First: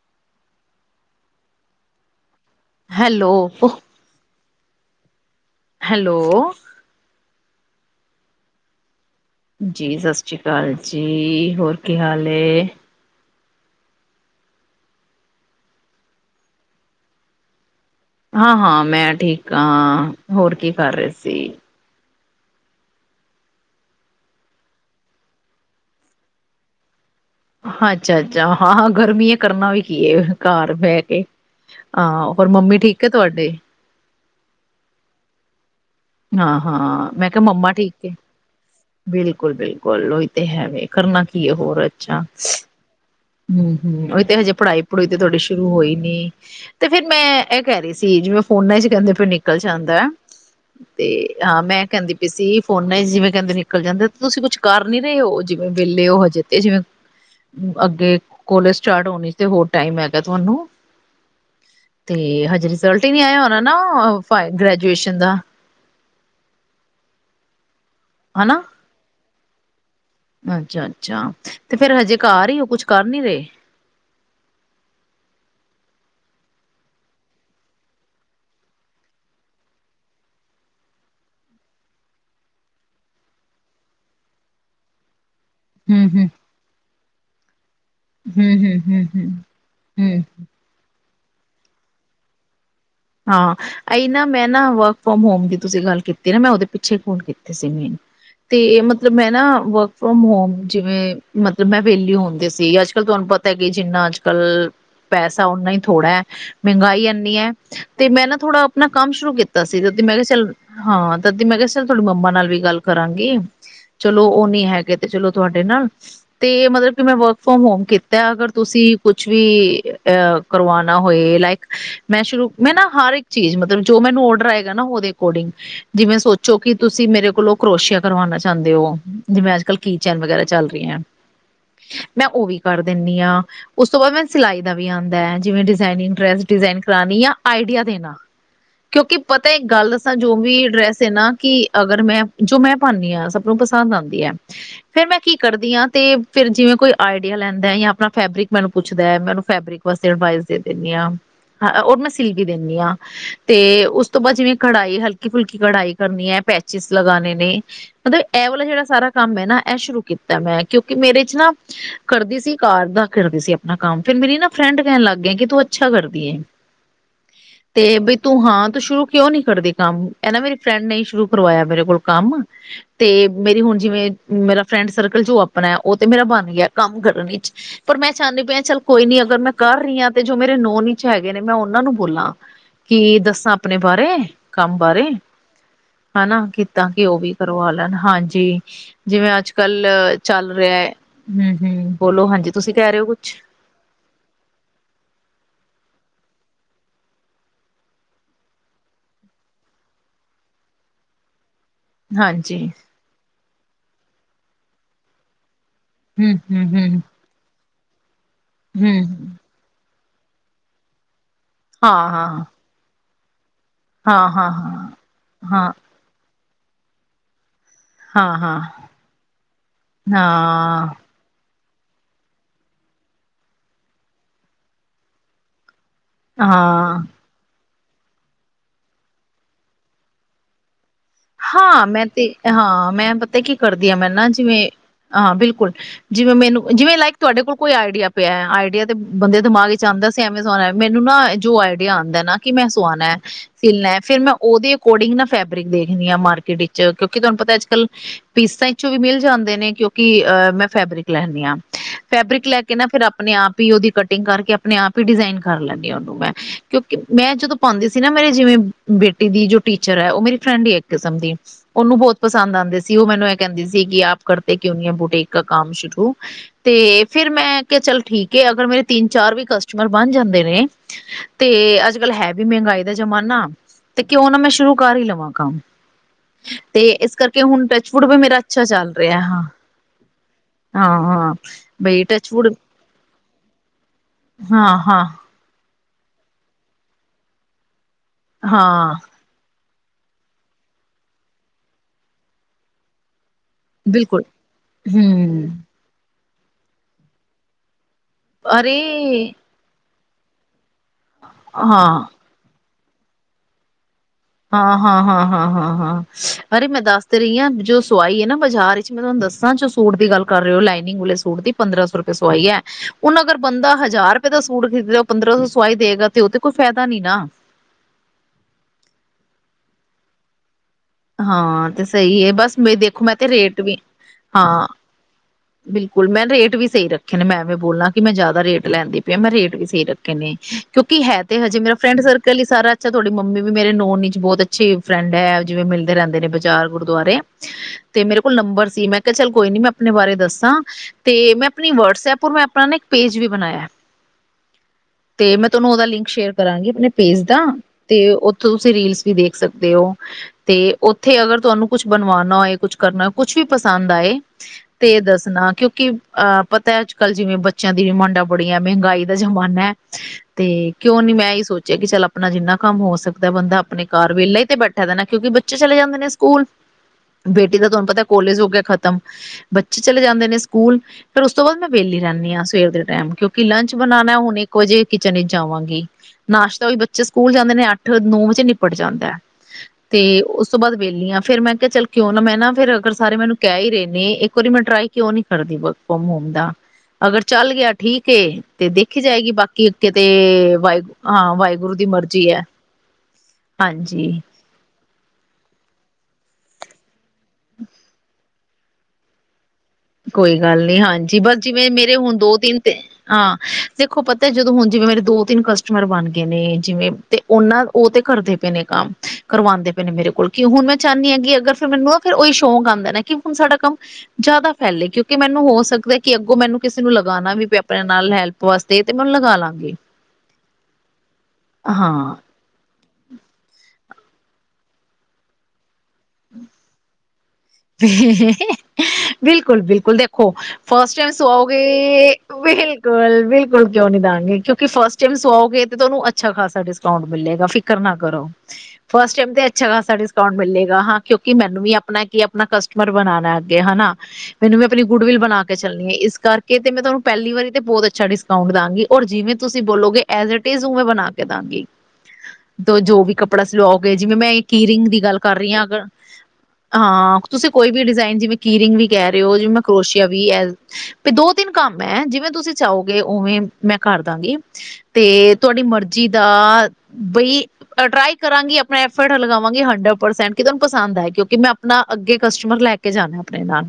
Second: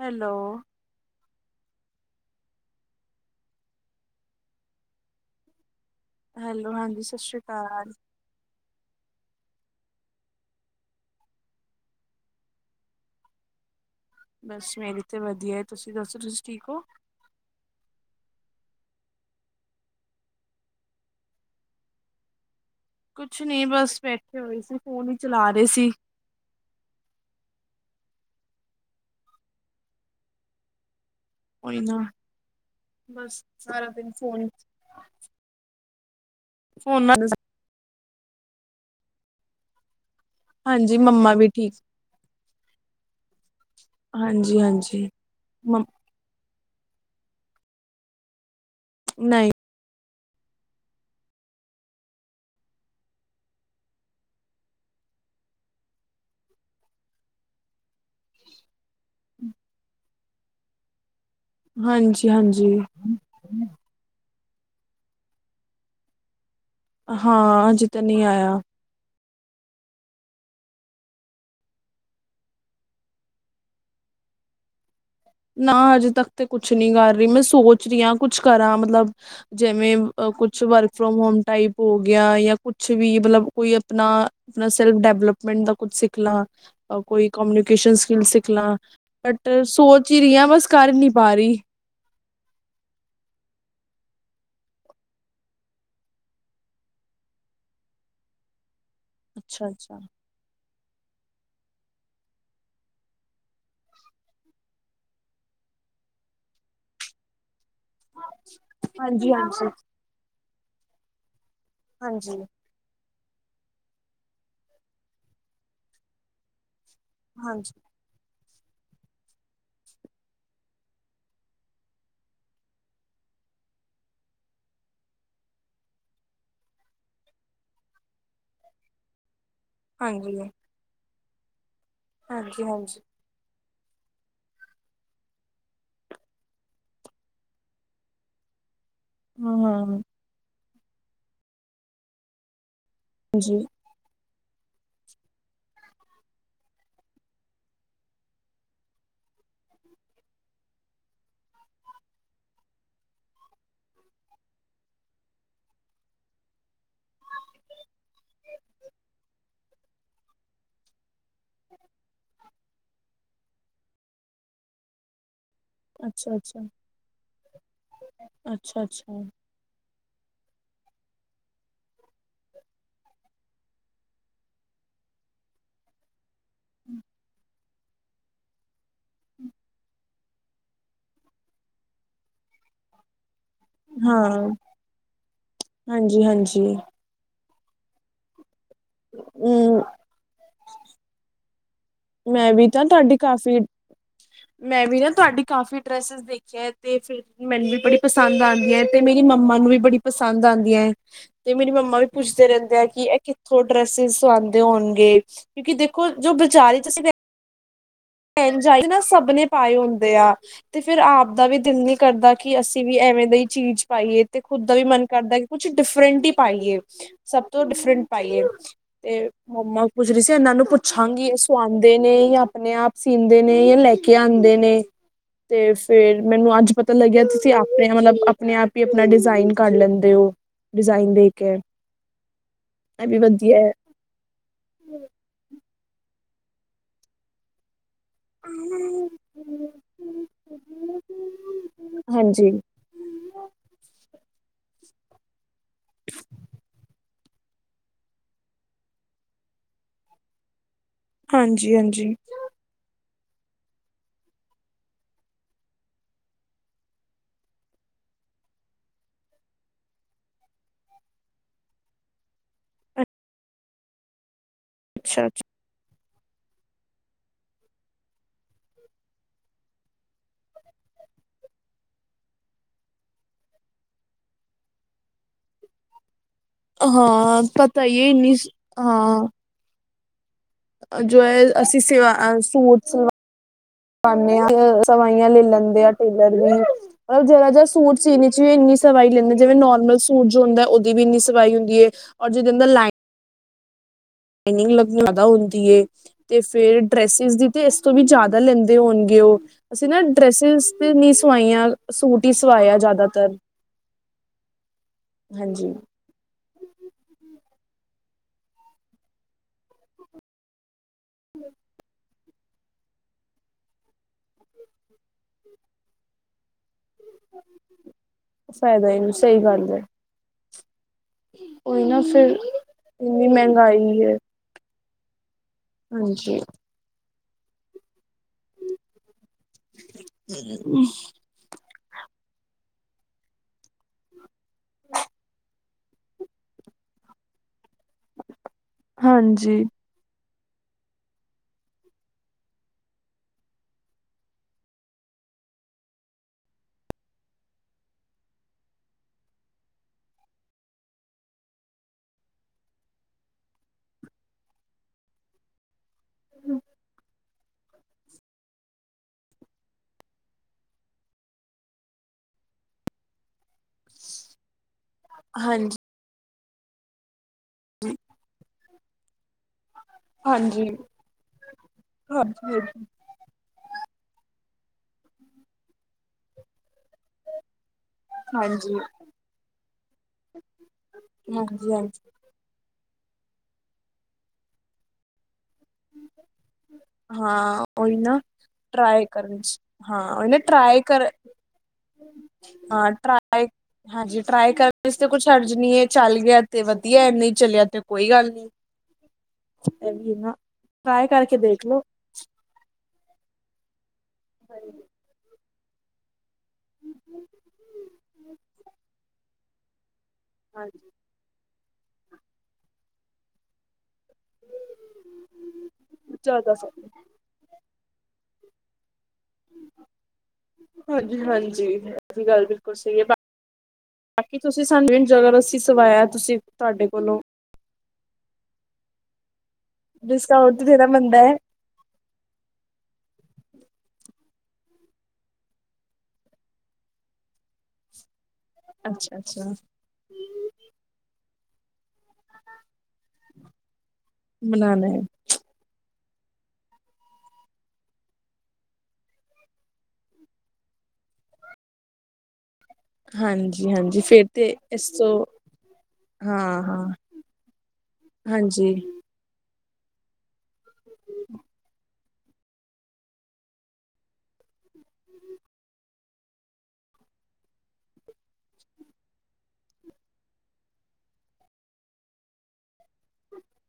Hello hello hello ਹਾਂਜੀ ਸਤਿ ਸ਼੍ਰੀ ਅਕਾਲ ਹ ਜੀ ਸਤਿ ਸ੍ਰੀ ਅਕਾਲ ਜੀ ਹੋਰ ਕੀ ਹਾਲ ਏ ਬਸ ਮੇਰੇ ਤੇ ਵਧੀਆ ਹੈ ਤੁਸੀਂ ਦੱਸੋ ਤੁਸੀਂ ਠੀਕ ਹੋ ਹਾਂ ਹਾਂ ਮੈਂ ਠੀਕ ਹ ਹੋਰ ਕੀ ਕਰ ਰਹੇ ਸੀ ਕੁਛ ਨ ਬਸ ਬੈਠੇ ਹੋਏ ਸੀ ਫੋਨ ਹੀ ਚਲਾ ਰਹੇ ਸੀ ਅੱਛਾ ਅੱਛਾ ਹਾਂ ਗਰਮੀ ਆਂ ਕਰਨਾ ਵੀ ਕੀ ਹੈ ਘਰ ਬਹਿ ਕੇ ਕੋਈ ਨਾ ਹਾਂ ਹੋਰ ਮੰਮੀ ਠੀਕ ਹੈ ਬਸ ਤੁਹਾਡੇ ਸਾਰਾ ਦਿਨ ਫੋਨ ਹਾਂ ਫੋਨ ਹਾਂ ਮੈਂ ਕਿਹਾ ਮੰਮਾ ਠੀਕ ਏ ਬਿਲਕੁਲ ਬਿਲਕੁਲ ਓਹੀ ਤੇ ਹੈਵੇ ਹਾਂਜੀ ਕਰਨਾ ਮੰਮਾ ਵੀ ਕੀ ਹੈ ਠੀਕ ਹੋਰ ਅੱਛਾ ਹਮ ਹਮ ਓਹੀ ਤੇ ਹਜੇ ਹਾਂਜੀ ਪੜ੍ਹਾਈ ਪੁੜਆਈ ਹਾਂਜੀ ਤੇ ਤੁਹਾਡੀ ਸ਼ੁਰੂ ਮ ਹੋਈ ਨੀ ਤੇ ਫੇਿਰ ਮੈਂ ਇਹ ਕਹਿ ਰਹੀ ਸੀ ਜਿਵੇ ਫੋਨਾਂ ਚ ਕਹਿੰਦੇ ਪਏ ਨਹੀਂ ਨਿਕਲ ਜਾਂਦਾ ਤੇ ਹਾਂ ਮੈਂ ਕਹਿੰਦੀ ਪ ਸੀ ਫੋਨਾਂ ਜਿਵੇਂ ਕਹਿੰਦੇ ਨਿਕਲ ਜਾਂਦੇ ਤੁਸੀਂ ਕੁਛ ਕਰ ਨੀ ਰਹੇ ਹੋ ਜਿਵੇਂ ਵਿਹਲੇ ਉਹ ਹਜੇ ਤੇ ਜਿਵੇਂ ਅੱਗੇ ਕੋਲੇਜ ਸਟਾਰਟ ਹੋਣੀ ਤੇ ਹੋਰ ਟਾਈਮ ਹੈਗਾ ਤੁਹਾਨੂੰ ਤੇ ਹਾਂਜੀ ਹਜੇ ਹਾਂਜੀ ਰਿਜਲਟ ਹੀ ਨਹੀਂ ਆਇਆ ਹੋਣਾ ਨਾ ਫ ਗ੍ਰੈਜੂਏਸ਼ਨ ਦਾ ਹਾਂ ਜ ਤੇ ਨਹੀਂ ਆਇਆ ਹਨਾ ਅੱਛਾ ਅੱਛਾ ਤੇ ਫੇਰ ਹਜੇ ਘ ਹੀ ਉਹ ਕੁਛ ਕਰ ਨੀ ਰਹੇ ਨਾ ਅਜੇ ਤੱਕ ਤੇ ਕੁਛ ਨੀ ਕਰ ਰਹੀ ਮੈਂ ਸੋਚ ਰਹੀ ਹ ਕੁਛ ਕਰ ਮਤਲਬ ਜਿਵੇਂ ਕੁਛ ਵਰਕ ਫਰੋਮ ਹੋਮ ਟਾਈਪ ਹੋ ਗਿਆ ਜਾਂ ਕੁਛ ਵੀ ਮਤਲਬ ਕੋਈ ਆਪਣਾ ਆਪਣਾ ਸਲਫ ਡਵਲਪ ਕੁਛ ਹਮ ਸਿੱਖ ਹਮ ਲਾਂ ਕੋਈ ਕਮੁਇਨੀ ਸਿੱਖ ਹਮ ਹਮ ਹਮ ਹਮ ਬ ਸੋਚ ਹਮ ਚਿਰ ਹੀ ਆ ਬਸ ਕਰਨ ਨ ਵ ਬਾਰੀ ਹਾਂ ਇ ਨਾ ਮੈਂ ਨਾ ਵਰਕ ਫਰੋਮ ਹੋਮ ਦੀ ਤੁਸੀਂ ਗੱਲ ਕੀਤੀ ਨਾ ਮੈਂ ਉਹਦੇ ਪਿੱਛੇ ਫੋਨ ਕੀਤੀ ਸੀ ਮੇਨ ਤੇ ਮਤਲਬ ਮੈਂ ਨਾ ਅੱਛਾ ਵਰਕ ਅੱਛਾ ਫਰੋਮ ਹੋਮ ਜਿਵੇਂ, ਮਤਲਬ ਮੈਂ ਵੇਲਊ ਹੁੰਦੇ ਸੀ ਅੱਜ ਕੱਲ੍ਹ ਤੁਹਾਨੂੰ ਪਤਾ ਕਿ ਜਿੰਨਾ ਅੱਜ ਕੱਲ੍ਹ ਪੈਸਾ ਓਨਾ ਹੀ ਥੋੜ੍ਹਾ ਹੈ ਮਹਿੰਗਾਈ ਇੰਨੀ ਹੈ। ਤੇ ਮੈਂ ਨਾ ਥੋੜਾ ਆਪਣਾ ਕੰਮ ਹਾਂਜੀ ਸ਼ੁਰੂ ਕੀਤਾ ਹਾਂਜੀ ਸੀ ਤੇ ਮੈਂ ਕਿਹਾ ਚੱਲ। ਹਾਂ ਤੇ, ਤੇ ਮੈਂ ਕਿਹਾ ਤੁਹਾਡੀ ਮੰਮਾ ਹਾਂਜੀ ਨਾਲ ਵੀ ਗੱਲ ਕਰਾਂਗੀ। ਚਲੋ, ਉਹ ਨੀ ਹੈਗੇ ਤੇ ਚਲੋ ਤੁਹਾਡੇ ਨਾਲ ਤੇ ਮਤਲਬ ਮੈਂ ਵਰਕ ਫਰੋਮ ਹਾਂਜੀ ਹੋਮ ਕੀਤਾ ਅਗਰ ਤੁਸੀਂ ਕੁਛ ਵੀ ਅ ਕਰਵਾਣਾ ਹੋਏ ਲਾਇਕ ਮੈਂ ਸ਼ੁਰੂ ਮੈਂ ਨਾ ਹਰ ਇੱਕ ਚੀਜ਼ ਮਤਲਬ ਜੋ ਮੈਨੂੰ ਡਰ ਆਏਗਾ, ਨਾ ਉਹਦੇ ਅਕੋਰਡਿੰਗ ਜਿਵੇਂ, ਸੋਚੋ ਕਿ ਤੁਸੀਂ ਮੇਰੇ ਕੋਲੋਂ ਕਰੋਸਿਆ ਕਰਵਾਣਾ ਚਾਹੁੰਦੇ ਹੋ। ਜਿਵੇਂ ਅੱਜ ਕੱਲ੍ਹ ਕੀ ਚੈਨ ਵਗੈਰਾ ਹਾਂਜੀ ਚੱਲ ਰਹੀ ਹੈ। ਮੈਂ ਉਹ ਵੀ ਹਾਂਜੀ ਕਰ ਹਾਂਜੀ ਦਿੰਨੀ ਹਾਂ। ਉਸ ਤੋਂ ਬਾਅਦ ਮੈਂ ਸਿਈ ਦਾ ਵੀ ਆਦਾ ਹੈ, ਜਿਵੇਂ ਜ਼ਾਇਨਿੰਗ ਡਰੈਸ ਡਿਜ਼ਾਇਨ ਕਰਉਣੀ ਆ। ਆਈਡੀਆ ਦੇਣਾ, ਕਿਉਂਕਿ ਪਤਾ ਹਾਂ ਇੱਕ ਗੱਲ ਹਾਂ ਦੱਸਾਂ ਜੋ ਵੀ, ਵੇਸੇ ਨਾ ਕਿ ਅਗਰ ਮੈਂ ਜੋ ਮੈਂ ਪਾਦੀ ਹਾਂ ਸਭ ਨੂੰ ਹਾਂਜੀ ਪਸੰਦ ਆਦੀ ਹੈ। ਫੇਰ ਮੈਂ ਕੀ ਕਰਦੀ ਹਾਂ ਤੇ ਫਿਰ ਜਿਵੇਂ ਕੋਈ, ਆਈਡੀਆ ਲੈਂਦਾ ਜਾਂ ਆਪਣਾ ਫੈਬਰਿਕ ਮੈਨੂੰ ਪੁੱਛਦਾ ਮੈਂਨੂੰ ਫੈਬਰਿਕ ਵਾਸਤੇ ਅਡਵਾਈਸ ਦੇ ਦਿੰਦੀ ਆ ਮੈਂ ਸੀ ਵੀ ਦਿੰਦੀ ਹਾਂ, ਤੇ ਉਸ ਤੋਂ ਬਾਅਦ ਜਿਵੇਂ ਕਢਾਈ ਹਲਕੀ ਫੁਲਕੀ ਕਢਾਈ ਕਰਨੀ ਹੈ, ਪੈਚਿਸ ਲਗਾਣੇ ਨੇ ਮਤਲਬ ਇਹ ਵਾਲਾ ਜਿਹੜਾ ਸਾਰਾ ਕੰਮ ਹੈ, ਨਾ ਇਹ ਸ਼ੁਰੂ ਕੀਤਾ ਮੈਂ ਕਿਉਂਕਿ ਮੇਰੇ ਚ ਨਾ ਕਰਦੀ ਸੀ ਘਰ ਦਾ ਕਰਦੀ ਸੀ, ਆਪਣਾ ਕੰਮ ਫੇਰ ਮੇਰੀ ਨਾ ਫਰੈਂਡ ਕਹਿਣ ਲੱਗ ਗਈ। ਅੱਛਾ ਕਰਦੀ ਏ, ਤੇ ਬਈ ਤੂੰ ਹਾਂ ਤੂੰ ਅੱਛਾ ਸ਼ੁਰੂ ਅੱਛਾ ਕਿਉਂ ਨੀ ਕਰਦੀ ਕੰਮ ਇਹ ਨਾ ਮੇਰੀ ਫਰੈਂਡ ਨੇ ਸ਼ੁਰੂ ਕਰਵਾਇਆ, ਮੇਰੇ ਕੋਲ ਕੰਮ ਤੇ ਮੇਰੀ ਹੁਣ ਜਿਵੇਂ ਮੇਰਾ ਫਰੈਂਡ ਸਰਕਲ ਜੋ ਆਪਣਾ ਉਹ ਤੇ ਮੇਰਾ ਬਣ ਜਾਂ ਕੰਮ ਕਰਨ ਚ, ਪਰ ਮੈਂ ਚਾਹੁੰਦੀ ਪਿਆ ਚੱਲ। ਕੋਈ ਨੀ ਅਗਰ ਮੈਂ ਕਰ ਰਹੀ ਹਾਂ। ਤੇ ਜੋ ਮੇਰੇ ਨੋਨ ਚ ਹੈਗੇ ਨੇ ਮੈਂ ਉਹਨਾਂ ਨੂੰ ਬੋਲਾਂ ਕੀ ਦੱਸਾਂ। ਆਪਣੇ ਬਾਰੇ ਹਾਂ ਕੰਮ ਬਾਰੇ ਹਾਂਜੀ ਹਨਾ, ਹਾਂਜੀ ਕੀਤਾ ਕੀ ਔ ਵੀ ਕਰਵਾ ਲੈਣ ਹਾਂਜੀ। ਜਿਵੇਂ ਅੱਜ ਹਮ ਕੱਲ੍ਹ ਚੱਲ, ਚਲ ਰਿਹਾ, ਹੂੰ। ਮੈਂ ਵੀ ਤਾਂ ਤੁਹਾਡੀ ਕਾਫ਼ੀ ਮੈਂ ਵੀ ਨਾ ਤੁਹਾਡੀ ਕਾਫੀ ਡ੍ਰੈੱਸ ਦੇਖਿਆ ਤੇ ਫਿਰ ਮੈਨੂੰ ਵੀ ਬੜੀ ਪਸੰਦ ਆਂਦੀ ਹੈ, ਤੇ ਮੇਰੀ ਮੰਮਾ ਨੂੰ ਵੀ ਬੜੀ ਪਸੰਦ ਆਦੀਆਂ ਹੈ। ਤੇ ਮੇਰੀ ਮੰਮਾ ਵੀ ਪੁੱਛਦੇ ਹਾਂਜੀ ਰਹਿੰਦੇ ਆ ਕਿ ਇਹ ਕਿਥ ਉਹ ਡਰੈਸਿਸ ਸ ਆਦੇ ਹੋਣਗੇ। ਕਿਉਂਕਿ ਦੇਖੋ ਜੋ ਹਮ ਹਮ ਵਿਚਾਰੇ ਹਮ ਪਣ ਜਾਾਈ ਨਾ ਸਭ ਹਮ ਨੇ ਪਾਏ ਹੁੰਦੇ ਆ, ਤੇ ਫਿਰ ਆਪ ਦਾਂ ਵੀ ਦਿਲ ਨੀ ਹਾਂ ਹਾਂ ਕਰਦਾ ਕਿ ਅਸੀਂ ਵੀ ਐਵੇਂ ਦਾ ਹੀ ਚੀਜ਼ ਪਾਈਏ ਤੇ ਹਾਂ ਹਾਂ ਖੁਦ ਦਾ ਵੀ ਹਾਂ ਮਨ ਕਰਦਾ ਕਿ ਕੁੱਛ ਹਾਂ ਡਿਫਰੈਂਟ ਹੀ ਪਾਈਏ ਸਭ ਡਿਫਰੈਂਟ ਪਾਈਏ, ਹਾਂ ਤੇ ਮੰਮਾ ਪੁੱਛ ਰਹੀ ਹਾਂ ਸੀ, ਇਹਨਾਂ ਨੂੰ ਪੁੱਛਾਂਗੀ। ਆਉਂਦੇ ਨੇ ਆਪਣੇ ਆਪ ਸੀਂਦੇ ਨੇ, ਜਾਂ ਲੈ ਕੇ ਆਂਦੇ ਨੇ ਤੇ ਫੇਰ ਹਾਂ ਮੈਨੂੰ ਅੱਜ ਪਤਾ ਹਾਂ ਲੱਗਿਆ ਤੁਸੀਂ ਆਪ ਮਤਲਬ ਆਪਣੇ ਆਪ ਹੀ ਆਪਣਾ ਡਿਜ਼ਾਇਨ ਕਰ ਲੈਂਦੇ ਓ। ਹਾਂ ਮੈਂ ਤੇ ਹਾਂ ਇਹ ਮੈਂ ਵੀ ਪਤਾ ਕੀ ਵਧੀਆ ਹੈ। ਕਰਦੀ ਹਾਂ ਮੈਂ ਨਾ ਜਿਵੇਂ ਹਾਂ ਬਿਲਕੁਲ ਜਿਵੇਂ ਮੈਨੂੰ ਜਿਵੇਂ ਲਾਈਕ ਤੁਹਾਡ ਕੋਈ ਆਈਡੀਆ। ਪਿਆ ਆਈਡੀਆ ਤੇ ਬੰਦੇ ਦਿਮਾਗ ਵਿੱਚ ਆਉਂਦਾ ਸੀ ਐਵੇਂ ਸਣਾ ਮੈਨੂੰ ਨਾ ਜੋ ਆਈਡੀਆ ਆਉਂਦਾ ਨਾ ਹਾਂਜੀ। ਕਿ ਮੈਂ ਸੁਆਣਾ ਸਿਲਣਾ ਫੇਰ ਮੈਂ ਉਹਦੇ ਕੋਡਿੰਗ ਨਾ ਫੈਬਰਿਕ ਦੇ ਮਾਰਕੀਟ ਵਿਚ ਕਿਉਂਕਿ ਤੁਹਾਨੂੰ ਪਤਾ ਅੱਜ ਕੱਲ ਪੀਤਾਂ ਚੋਂ ਵੀ ਮਿਲ ਜਾਂਦੇ ਨੇ ਕਿਉਂਕਿ ਅਹ ਮੈਂ ਫੈਬਰਿਕ ਲੈਣੀ ਆਂ ਹਾਂਜੀ ਹਾਂਜੀ ਫੈਬਰਿਕ ਲੈ ਕੇ ਨਾ ਫਿਰ ਆਪ ਆਪਣੇ ਆਪ ਹੀ ਉਹਦੀ ਕਟਿੰਗ ਕਰਕੇ, ਆਪਣੇ ਆਪ ਹੀ ਡਿਜ਼ਾਇਨ ਕਰ ਲੈਂਦੀ ਆ ਉਹਨੂੰ ਮੈਂ, ਕਿਉਂਕਿ ਮੈਂ ਜਦੋਂ ਪਾਉਂਦੀ ਸੀ ਨਾ ਮੇਰੇ ਜਿਵੇਂ ਬੇਟੀ ਦੀ ਜੋ ਟੀਚਰ ਹੈ ਉਹ ਮੇਰੀ ਫਰੈਂਡ ਹੀ ਆ। ਕਿਸਮ ਦੀ ਉਹਨੂੰ ਬਹੁਤ ਪਸੰਦ ਆਉਂਦੇ ਸੀ, ਉਹ ਮੈਨੂੰ ਇਹ ਕਹਿੰਦੀ ਸੀ ਕਿ ਆਪ ਕਰ ਤੇ ਕਿਉਂ ਨੀ ਆਂ ਅੱਛਾ ਬੁਟੇਕ ਅੱਛਾ। ਕੰਮ ਸ਼ੁਰੂ ਤੇ ਫੇਿਰ ਮੈਂ ਕਿਹਾ ਚੱਲ ਠੀਕ ਹੈ ਅਗਰ ਮੇਰੇ ਤਿੰਨ ਚਾਰ ਵੀ ਕਸਟਮਰ ਬਣ ਜਾਂਦੇ ਨੇ ਤੇ ਅੱਜ ਕੱਲ ਹੈ ਵੀ ਮਹਿੰਗਾਈ ਦਾ ਜ਼ਮਾਨਾ ਤੇ ਕਿਉਂ ਨਾ ਮੈਂ ਸ਼ੁਰੂ ਕਰ ਹੀ ਲਵਾਂ ਕੰਮ ਤੇ ਇਸ ਕਰਕੇ ਹਾਂ ਹੁਣ ਪਤਾ ਟੱਚਵੁਡ ਹੀ ਵੀ ਇੰਨੀ ਮੇਰਾ ਅੱਛਾ ਚੱਲ ਰਿਹਾ ਹਾਂ। ਹਾਂ ਜੋ ਹਾਂ ਹੈ ਅਸੀਂ ਬਈ ਸਿਵਾ ਟੱਚਵੁੱਡ ਸੂਟ ਸ ਪਾਣੇ ਹਾਂ ਸਵਾਈਆਂ ਲੈ ਲੈਂਦੇ ਆ। ਟੇਲਰ ਦੀ ਮਤਲਬ ਜਿਹੜਾ ਜਿਹਾ ਸੂਟ ਚੀਨੀ 'ਚ ਵੀ ਇਨੀ ਹਾਂ ਸਵਾਈ ਲੈਂਦੇ ਜਿਵੇਂ ਨੋ ਸੂਟ ਜੋ ਹੁੰਦਾ ਉਹਦੀ ਵੀ ਇੰਨੀ ਸਵਾਈ ਹੁੰਦੀ ਹੈ, ਔਰ ਜਿਦ ਲਾਇਨ ਬਿਲਕੁਲ ਲਾਈਨਿੰਗ ਲੱ ਜ਼ਿਆਦਾ ਹਮ ਹੁੰਦੀ ਏ। ਤੇ ਫੇਰ ਡਰੈਸਿਸ ਦੀ ਤੇ ਤੋਂ ਵੀ ਜ਼ਿਆਦਾ ਲੈਂਦੇ ਅਰੇ ਹੋਣਗੇ ਉਹ ਅਸੀਂ ਨਾ ਡਰੈਸਿਸ ਏਨੀ ਸਵਾਈਆਂ, ਹਾਂ ਸੂਟ ਹੀ ਸਵਾਇਆ ਜ [unintelligible] ਹਾਂ -ਹਾਂ- ਹਾਂ -ਹਾਂ -ਹਾਂ- ਹਾਂ, [inaudible] ਅਰੇ ਮੈਂ ਦੱਸ ਦੇ ਰਹੀ ਆਂ। ਜੋ ਸਵਾਈ ਹੈ ਨਾ ਬਾਜ਼ਾਰ ਵਿਚ ਮੈਂ ਤੁਹਾਨੂੰ ਦੱਸਾਂ ਜੋ ਸੂਟ ਦੀ ਗੱਲ ਕਰ ਰਹੇ ਹੋ ਲਾਈਨ ਲਾਈਨਿੰਗ ਵਾਲੇ ਸੂਟ ਦੀ ਪੰਦਰਾਂ ਸੌ ਰੁਪ ਸਵਾਈ ਹੈ ਹੁਣ ਅਗਰ ਬੰਦਾ ਹਜ਼ਾਰ ਰੁਪਏ ਦਾ ਸੂਟ ਖਰੀਦਿਆ ਪੰਦਰਾਂ ਸੌ ਸਵਾਈ ਦੇਗਾ ਤੇ ਉਹ ਤੇ ਕੁ ਫਾਇਦਾ ਨੀ ਨਾ ਫਾਇਦਾ ਹੀ ਨਹੀਂ, ਸਹੀ ਗੱਲ ਏ। ਹਾਂ ਤੇ ਸਹੀ ਹੈ ਬਸ ਮੇ ਦੇਖੋ ਮੈਂ ਤੇ ਇੰਨੀ ਰੇਟ ਵੀ ਮਹਿੰਗਾਈ ਹੈ ਹਾਂ ਬਿਲਕੁਲ ਮੈਂ ਹਾਂਜੀ ਰੇਟ ਵੀ ਸਹੀ ਰੱਖ ਕਹਿੰਦੇ ਮੈਂ ਵੀ ਬੋਲਾਂ ਕਿ ਮੈਂ ਜਿਆਦਾ ਰੇਟ ਲੈਣਦੀ ਪਿਆ ਮੈਂ ਰੇਟ ਵੀ ਸਹੀ ਰੱਖੇ ਨੇ ਕਿਉਂਕਿ ਹੈ ਤੇ ਹਜੇ ਮੇਰਾ ਫਰੈਂਡ ਸਰਕਲ ਹੀ ਸਾਰਾ ਅੱਛਾ ਤੁਹਾਡੀ ਮੰਮੀ ਵੀ ਮੇਰੇ ਨੋਨ ਚ ਬਹੁਤ ਅੱਛੇ ਫਰੈਂਡ ਹੈ। ਜਿਵੇਂ ਮਿਲਦੇ ਰਹਿੰਦੇ ਨੇ ਬਾਜ਼ਾਰ ਗੁਰਦੁਆਰੇ ਤੇ ਮੇਰੇ ਕੋਲ ਨੰਬਰ ਸੀ ਮੈਂ ਕਿਹਾ ਚੱਲ ਕੋਈ ਨੀ ਹਾਂਜੀ ਮੈਂ ਆਪਣੇ ਬਾਰੇ ਦੱਸ ਤੇ ਮੈਂ ਆਪਣੀ ਵਟਸਪ ਮੈਂ ਆਪਣਾ ਨੇ ਇੱਕ ਪੇਜ ਵੀ ਬਣਾਇਆ ਤੇ ਮੈਂ ਤੁਹਾਨੂੰ ਓਦਾ ਲਿੰਕ ਸ਼ੇਰ ਕਰਾਂਗੀ ਆਪਣੇ ਪੇਜ ਦਾ ਤੇ ਓਥੋਂ ਤੁਸੀ ਰੀਲਸ ਵੀ ਦੇਖ ਸਕਦੇ ਹੋ ਤੇ ਉੱਥੇ ਅਗਰ ਤੁਹਾਨੂੰ ਕੁਛ ਬਣਵਾਉਣਾ ਹੋਏ ਕੁਛ ਕਰਨਾ ਹੋ ਕੁਛ ਵੀ ਪਸੰਦ ਆਏ ਤੇ ਦੱਸਣਾ ਕਿਉਂਕਿ ਅਹ ਪਤਾ ਅੱਜ ਕੱਲ ਜਿਵੇਂ ਬੱਚਿਆਂ ਦੀ ਡੀਮਾਂਡਾ ਬੜੀਆਂ ਮਹਿੰਗਾਈ ਦਾ ਜ਼ਮਾਨਾ ਹੈ ਤੇ ਕਿਉਂ ਨੀ ਮੈਂ ਇਹ ਸੋਚਿਆ ਕਿ ਚੱਲ ਆਪਣਾ ਜਿੰਨਾ ਕੰਮ ਹੋ ਸਕਦਾ ਬੰਦਾ ਆਪਣੇ ਘਰ ਵੇਹਲਾ ਹੀ ਤੇ ਬੈਠਾ ਕਿਉਂਕਿ ਬੱਚੇ ਚਲੇ ਹਾਂਜੀ ਜਾਂਦੇ ਨੇ ਸਕੂਲ ਬੇਟੀ ਦਾ ਤੁਹਾਨੂੰ ਪਤਾ ਕੋਲੇਜ ਹੋ ਗਿਆ ਤਮ ਬੱਚੇ ਚਲੇ ਜਾਂਦੇ ਨੇ ਹਾਂਜੀ ਸਕੂਲ ਫੇਰ ਉਸ ਤੋਂ ਬਾਅਦ ਮੈਂ ਵਿਹਲੀ ਰਹਿੰਦੀ ਹਾਂ ਹਾਂਜੀ ਹਾਂਜੀ ਸਵੇਰ ਦੇ ਟਾਈਮ ਕਿਉਂਕਿ ਲੰਚ ਬਣਾਉਣਾ ਹੁਣੇ ਇਕ ਵਜੇ ਕਿਚਨ ਵਿੱਚ ਜਾਵਾਂਗੀ ਨਾਸ਼ਤਾ ਹਜੇ ਸਕੂਲ ਜਾਂਦੇ ਨੇ ਅੱਠ ਨੌ ਵਜੇ ਨਿੱਬੜ ਹਾਂਜੀ ਜਾਂਦਾ ਹੈ ਤੇ ਉਸ ਤੋਂ ਬਾਅਦ ਵਿਹਲੀ ਆਾਂ ਫੇਿਰ ਮੈਂ ਕਿਹਾ ਚੱਲ ਹਾਂਜੀ ਕਿਉਂ ਨਾ ਮੈਂ ਨਾ ਫੇਿਰ ਅਗਰ ਸਾਰੇ ਮੈਨੂੰ ਕਹਿ ਹੀ ਰਹੇ ਨੇ ਇੱਕ ਵਾਰੀ ਮੈਂ ਟਰਾਈ ਕਿਉਂ ਨੀ ਕਰਦੀ ਘੁੰਮ ਹੋਮ ਦਾ ਅਗਰ ਚੱਲ ਹਾਂ ਗਿਆ ਉਹੀ ਠੀਕ ਨਾ ਤੇ ਦੇਖੀ ਟਰਾਈ ਜਾਏਗੀ ਕਰਨ ਚ ਹਾਂ ਬਾਕੀਤੇ ਉਹੀ ਨਾ ਵਾਹਿ ਟਰਾਈ ਕਰ ਹਾਂ ਵਾਹਿਗੁਰੂ ਦੀ ਮਰਜ਼ੀ ਹੈ ਹਾਂਜੀ ਇਸ ਤੇ ਕੁਛ ਹਰਜ਼ ਨਹੀਂ ਚੱਲ ਗਿਆ ਤੇ ਵਧੀਆ ਨਹੀਂ ਚੱਲਿਆ ਤੇ ਕੋਈ ਗੱਲ ਨੀ ਇਹ ਵੀ ਹੈ ਨਾ ਕੋਈ ਗੱਲ ਨੀ ਟਰਾਈ ਹਾਂਜੀ ਬਸ ਕਰਕੇ ਜਿਵੇਂ ਦੇਖਲੋ। ਮੇਰੇ ਹੁਣ ਦੋ ਤਿੰਨ ਤੇ ਹਾਂ ਦੇਖੋ ਪਤਾ ਜੋਂ ਹੁਣ ਜਿਵੇ ਮੇਰੇ ਦੋ ਤਿੰਨ ਕ ਬਣ ਗਏ ਜਿਵੇਂ ਤੇ ਉਹਨਾਂ ਉਹ ਤੇ ਕਰਦੇ ਪਏ ਨੇ ਕੰਮ ਕਰਵਾਉਂਦੇ ਪਏ ਨੇ ਮੇਰੇ ਬਿਲਲਕ ਹੁਣ ਮੈਂ ਹਾਂਜੀ ਚਾਹੁੰਦੀ ਹਾਂ ਅਗਰ ਫਿਰ ਮੈਨੂੰ ਨਾ ਫਿਰ ਉਹੀ ਸ਼ੌਂਕ ਆਉਂਦਾ ਨੇ ਹੁਣ ਸਾਡਾ ਕੰਮ ਜ਼ਿਆਦਾ ਫੈਲੇ ਕਿਉਂਕਿ ਮੈਨੂੰ ਹੋ ਸਕਦਾ ਕਿ ਅੱਗੋਂ ਜ਼ਿਆਦਾ ਮੈਨੂੰ ਕਿਸੇ ਨੂੰ ਲਗਾਣਾ ਵੀ ਪ ਆਪਣੇ ਨਾਲ ਹੈਲਪ ਵਾਸਤੇ ਤੇ ਮੈਨੂੰ ਲਗਾ ਲਾਂਗੇ ਹਾਂ। ਕੁਛ। ਬਾਕੀ ਤੁਸੀਂ ਸਾਨੂੰ ਜਗ੍ਹਾ ਦੱਸੀ ਸਵਾਇਆ ਤੁਸੀਂ ਤੁਹਾਡੇ ਕੋਲੋਂ ਬਿਲ ਬਿਲਕੁਲ- ਬਿਲਕੁਲ ਦੇਖੋ ਡਿਸਕਾਊਂਟ ਤੇ ਦੇਣਾ ਫਸਟ ਟਾਈਮ ਬਣਦਾ ਸੁ ਹੈ। ਆਓਗੇ ਬਿਲਕੁਲ- ਬਿਲਕੁਲ। ਗੁ ਕਿਉਂ ਨਹੀਂ ਦਾਂਗੇ ਕਿਉਂਕਿ ਫਸਟ ਟਾਈਮ ਸਵਾਓਗੇ ਤੇ ਤੁਹਾਨੂੰ ਅੱਛਾ ਖਾਸਾ ਡਿਸਕਾਊਂਟ ਮਿਲੇਗਾ ਫਿਕਰ ਨਾ ਕਰੋ। ਫਸਟ ਟਾਈਮ ਤੇ ਅੱਛਾ ਖਾਸਾ ਡਿਸਕੌਂਟ ਮਿਲੇਗਾ ਹਾਂ ਕਿਉਂਕਿ ਕਿ ਮੈਨੂੰ ਵੀ ਆਪਣਾ ਕਿ ਆਪਣਾ ਕਸਟਮਰ ਬਣਾਣਾ ਅੱਗੇ ਹਨਾ ਮੈਨੂੰ ਵੀ ਆਪਣੀ ਬਣਾਣਾ ਹੈ ਗੁੱਡਵਿਲ ਬਣਾ ਕੇ ਚੱਲਣੀ ਹੈ ਇਸ ਕਰਕੇ ਤੇ ਮੈਂ ਤੁਹਾਨੂੰ ਪਹਿਲੀ ਵਾਰੀ ਤੇ ਬਹੁਤ ਅੱਛਾ ਡਿਸਕਾਊਂਟ ਦਾਂਗੀ ਔਰ ਜਿਵੇਂ ਤੁਸੀਂ ਬੋਲੋਗੇ ਐਜ ਏ ਟਿਜ਼ ਓਵੇਂ ਬਣਾ ਕੇ ਦਾਂਗੀ। ਤੋਂ ਜੋ ਵੀ ਕੱਪੜਾ ਹਾਂਜੀ ਸਿਲਵਾਓਗੇ ਹਾਂਜੀ ਜਿਵੇਂ ਫੇਰ ਮੈਂ ਤੇ ਕੀਰਿੰਗ ਇਸ ਦੀ ਤੋਂ ਗੱਲ ਕਰ ਰਹੀ ਹਾਂ ਅਗਰ ਹਾਂ ਤੁਸੀਂ ਕੋਈ ਵੀ ਡਿਜ਼ਾਇਨ ਜਿਵੇਂ ਹਾਂਜੀ ਕੀਰਿੰਗ ਵੀ ਕਹਿ ਰਹੇ ਹੋ ਜਿਵੇਂ ਕਰੋਸ਼ੀਆ ਵੀ ਐ ਵੀ ਦੋ ਤਿੰਨ ਕੰਮ ਹੈ ਜਿਵੇਂ ਜਿਵੇਂ ਤੁਸੀਂ ਚਾਹੋਗੇ ਉਵੇਂ ਮੈਂ ਕਰਦਾਂਗੀ ਤੇ ਤੁਹਾਡੀ ਮਰਜੀ ਦਾ ਬਈ ਟ੍ਰਾਈ ਕਰਾਂਗੀ, ਆਪਣਾ ਐਫਰਟ ਲਗਾਵਾਂਗੀ ਹੰਡਡ ਪਰਸੈਂਟ ਕਿ ਤੁਹਾਨੂੰ ਪਸੰਦ ਆਏ ਕਿਉਂਕਿ ਮੈਂ ਨਾ ਅੱਗੇ ਕਸਟਮਰ ਲੈ ਕੇ ਜਾਣਾ ਆਪਣੇ ਨਾਲ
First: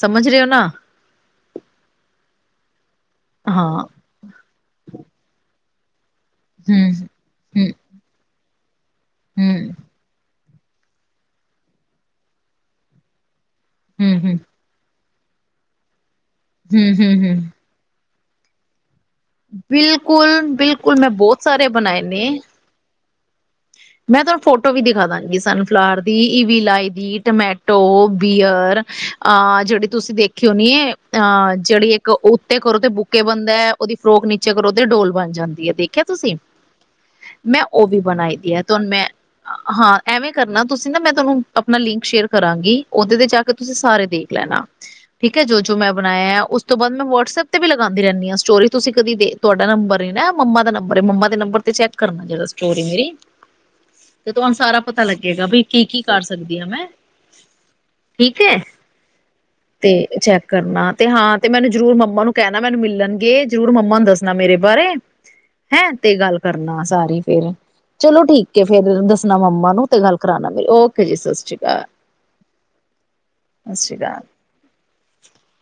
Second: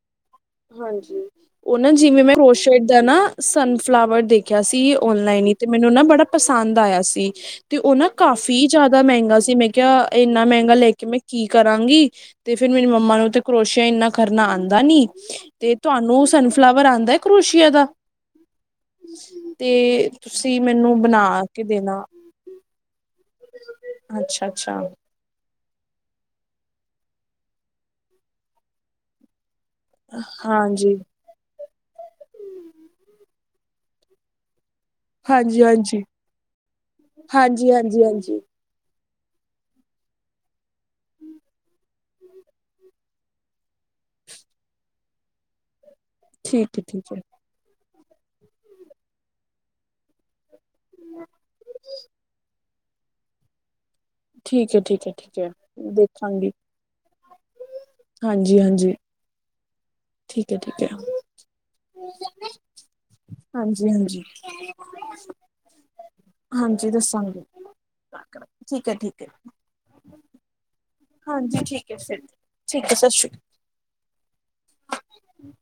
ਸਮਝ ਰਹੇ ਹੋ ਨਾ ਹਾਂਜੀ ਉਹ ਨਾ ਜਿਵੇਂ ਮੈਂ ਰੋਸ਼ਡ ਦਾ ਨਾ ਹਾਂ ਸਨਫਲਾਵਰ ਦੇਖਿਆ ਸੀ ਔਨਲਾਈਨ ਤੇ ਮੈਨੂੰ ਨਾ ਬੜਾ ਪਸੰਦ ਹਮ ਆਇਆ ਸੀ ਹਮ ਤੇ ਉਹ ਨਾ ਕਾਫੀ ਜ਼ਿਆਦਾ ਮਹਿੰਗਾ ਸੀ ਮੈਂ ਹਮ ਕਿਹਾ ਇੰਨਾ ਮਹਿੰਗਾ ਲੈ ਕੇ ਮੈਂ ਕੀ ਕਰਾਂਗੀ ਤੇ ਫੇਰ ਮੇਰੀ ਮੰਮਾ ਨੂੰ ਤੇ ਕਰੋਸ਼ੀਆ ਇੰਨਾ ਹਮ ਹਮ ਕਰਨਾ ਆਂਦਾ ਨੀ ਤੇ ਤੁਹਾਨੂੰ ਸਨਫਲਾਵਰ ਹਮ ਆਂਦਾ ਹੈ ਹਮ ਹਮ ਕਰੋਸ਼ੀਆ ਦਾ [unintelligible] ਤੇ ਬਿਲਕੁਲ- ਤੁਸੀਂ ਬਿਲਕੁਲ ਮੈਨੂੰ ਮੈਂ ਬਣਾ ਬਹੁਤ ਕੇ ਸਾਰੇ ਬਣਾਏ ਦੇਣਾ ਨੇ ਮੈਂ ਤੁਹਾਨੂੰ ਅੱਛਾ ਫੋਟੋ ਵੀ ਅੱਛਾ ਦਿਖਾ ਦਾਂਗੀ, ਸਨਫਲਾਵਰ ਦੀ ਈਵੀ ਲਾਈ ਟਮੈਟੋ ਬੀਅਰ ਅ ਜਿਹੜ ਜਹੀ ਤੁਸੀਂ ਦੇਖੀ ਹੋਣੀ ਏ ਹਾਂਜੀ ਅਹ ਜਿਹੜੀ ਇੱਕ ਉੱਤੇ ਕਰੋ ਤੇ ਬੁਕਕੇ ਬੰਦ ਤੇ ਤੇ ਓਦੀ ਫਰੋਕ ਨੀਚੇ ਕਰੋ ਡੋਲ ਬਣ ਹਾਂਜੀ ਜਾਂਦੀ ਹੈ, ਹਾਂਜੀ ਦੇਖਿਆ ਤੁਸੀਂ ਮੈਂ ਹਾਂਜੀ ਉਹ ਵੀ ਹਾਂਜੀ ਬਣਾਈ। ਹਾਂਜੀ ਮੈਂ ਹਾਂ ਐਵੇਂ ਕਰਨਾ ਤੁਸੀਂ ਨਾ ਮੈਂ ਤੁਹਾਨੂੰ ਆਪਣਾ ਲਿੰਕ ਸ਼ੇਅਰ ਕਰਾਂਗੀ ਉਹਦੇ ਤੇ ਜਾ ਕੇ ਤੁਸੀਂ ਸਾਰੇ ਦੇਖ ਲੈਣਾ। ਠੀਕ ਹੈ ਜੋ ਜੋ ਮੈਂ ਬਣਾਇਆ ਉਸ ਤੋਂ ਠੀਕ ਹੈ ਬਾਅਦ ਮੈਂ ਵਟਸਐਪ ਤੇ ਵੀ ਲ ਪਾਂ ਦੀ ਰਹਿੰਦੀ ਆ ਸਟੋਰੀ ਤੁਸੀਂ ਕਦੀ ਦੇਖ ਤੁਹਾਡਾ ਨੰਬਰ ਹੀ ਨਾ ਮੰਮਾ ਦਾ ਨੰਬਰ ਹੈ ਮੰਮਾ ਦੇ ਨੰਬਰ ਤੇ ਸੈਟ ਕਰਨਾ ਜਿੜ ਚੋਰੀ ਮੇਰੀ ਤੇ ਤੁਹਾਨੂੰ ਠੀਕ ਹੈ ਠੀਕ ਸਾਰਾ ਹੈ ਪਤਾ ਠੀਕ ਹੈ ਠੀਕ ਲੱਗੇਗਾ ਹੈ ਬ ਕੀ ਕੀ ਕਰ ਦੇਖਾਂਗੀ ਸਕਦੀ ਆ ਮੈਂ ਠੀਕ ਹੈ ਹਾਂਜੀ ਹਾਂਜੀ ਤੇ ਚੈੱਕ ਠੀਕ ਹੈ ਠੀਕ ਹੈ ਕਰਨਾ ਤੇ ਹਾਂ ਤੇ ਮੈਨੂੰ ਜ਼ਰੂਰ ਮੰਮਾ ਨੂੰ ਕਹਿਣਾ ਮੈਨੂੰ ਮਿਲਣਗੇ ਜ਼ਰੂਰ ਹਾਂਜੀ ਮੰਮਾ ਨੂੰ ਹਾਂਜੀ ਦੱਸਣਾ ਮੇਰੇ ਬਾਰੇ ਹੈਂ ਤੇ ਗੱਲ ਕਰਨਾ ਹਾਂਜੀ ਸਾਰੀ ਦੱਸਾਂਗੀ ਫਿਰ ਚਲੋ ਠੀਕ ਹੈ ਫਿਰ ਦੱਸਣਾ ਮੰਮਾ ਨੂੰ ਅਤੇ ਗੱਲ ਕਰਾਉਣਾ ਵੀ ਓਕੇ ਜੀ ਸਤਿ ਸ਼੍ਰੀ ਹਾਂਜੀ ਅਕਾਲ ਠੀਕ ਹੈ ਫਿਰ ਠੀਕ ਹੈ ਸਤਿ ਸ਼੍ਰੀ ਸਤਿ ਸ਼੍ਰੀ ਅਕਾਲ ਅਕਾਲ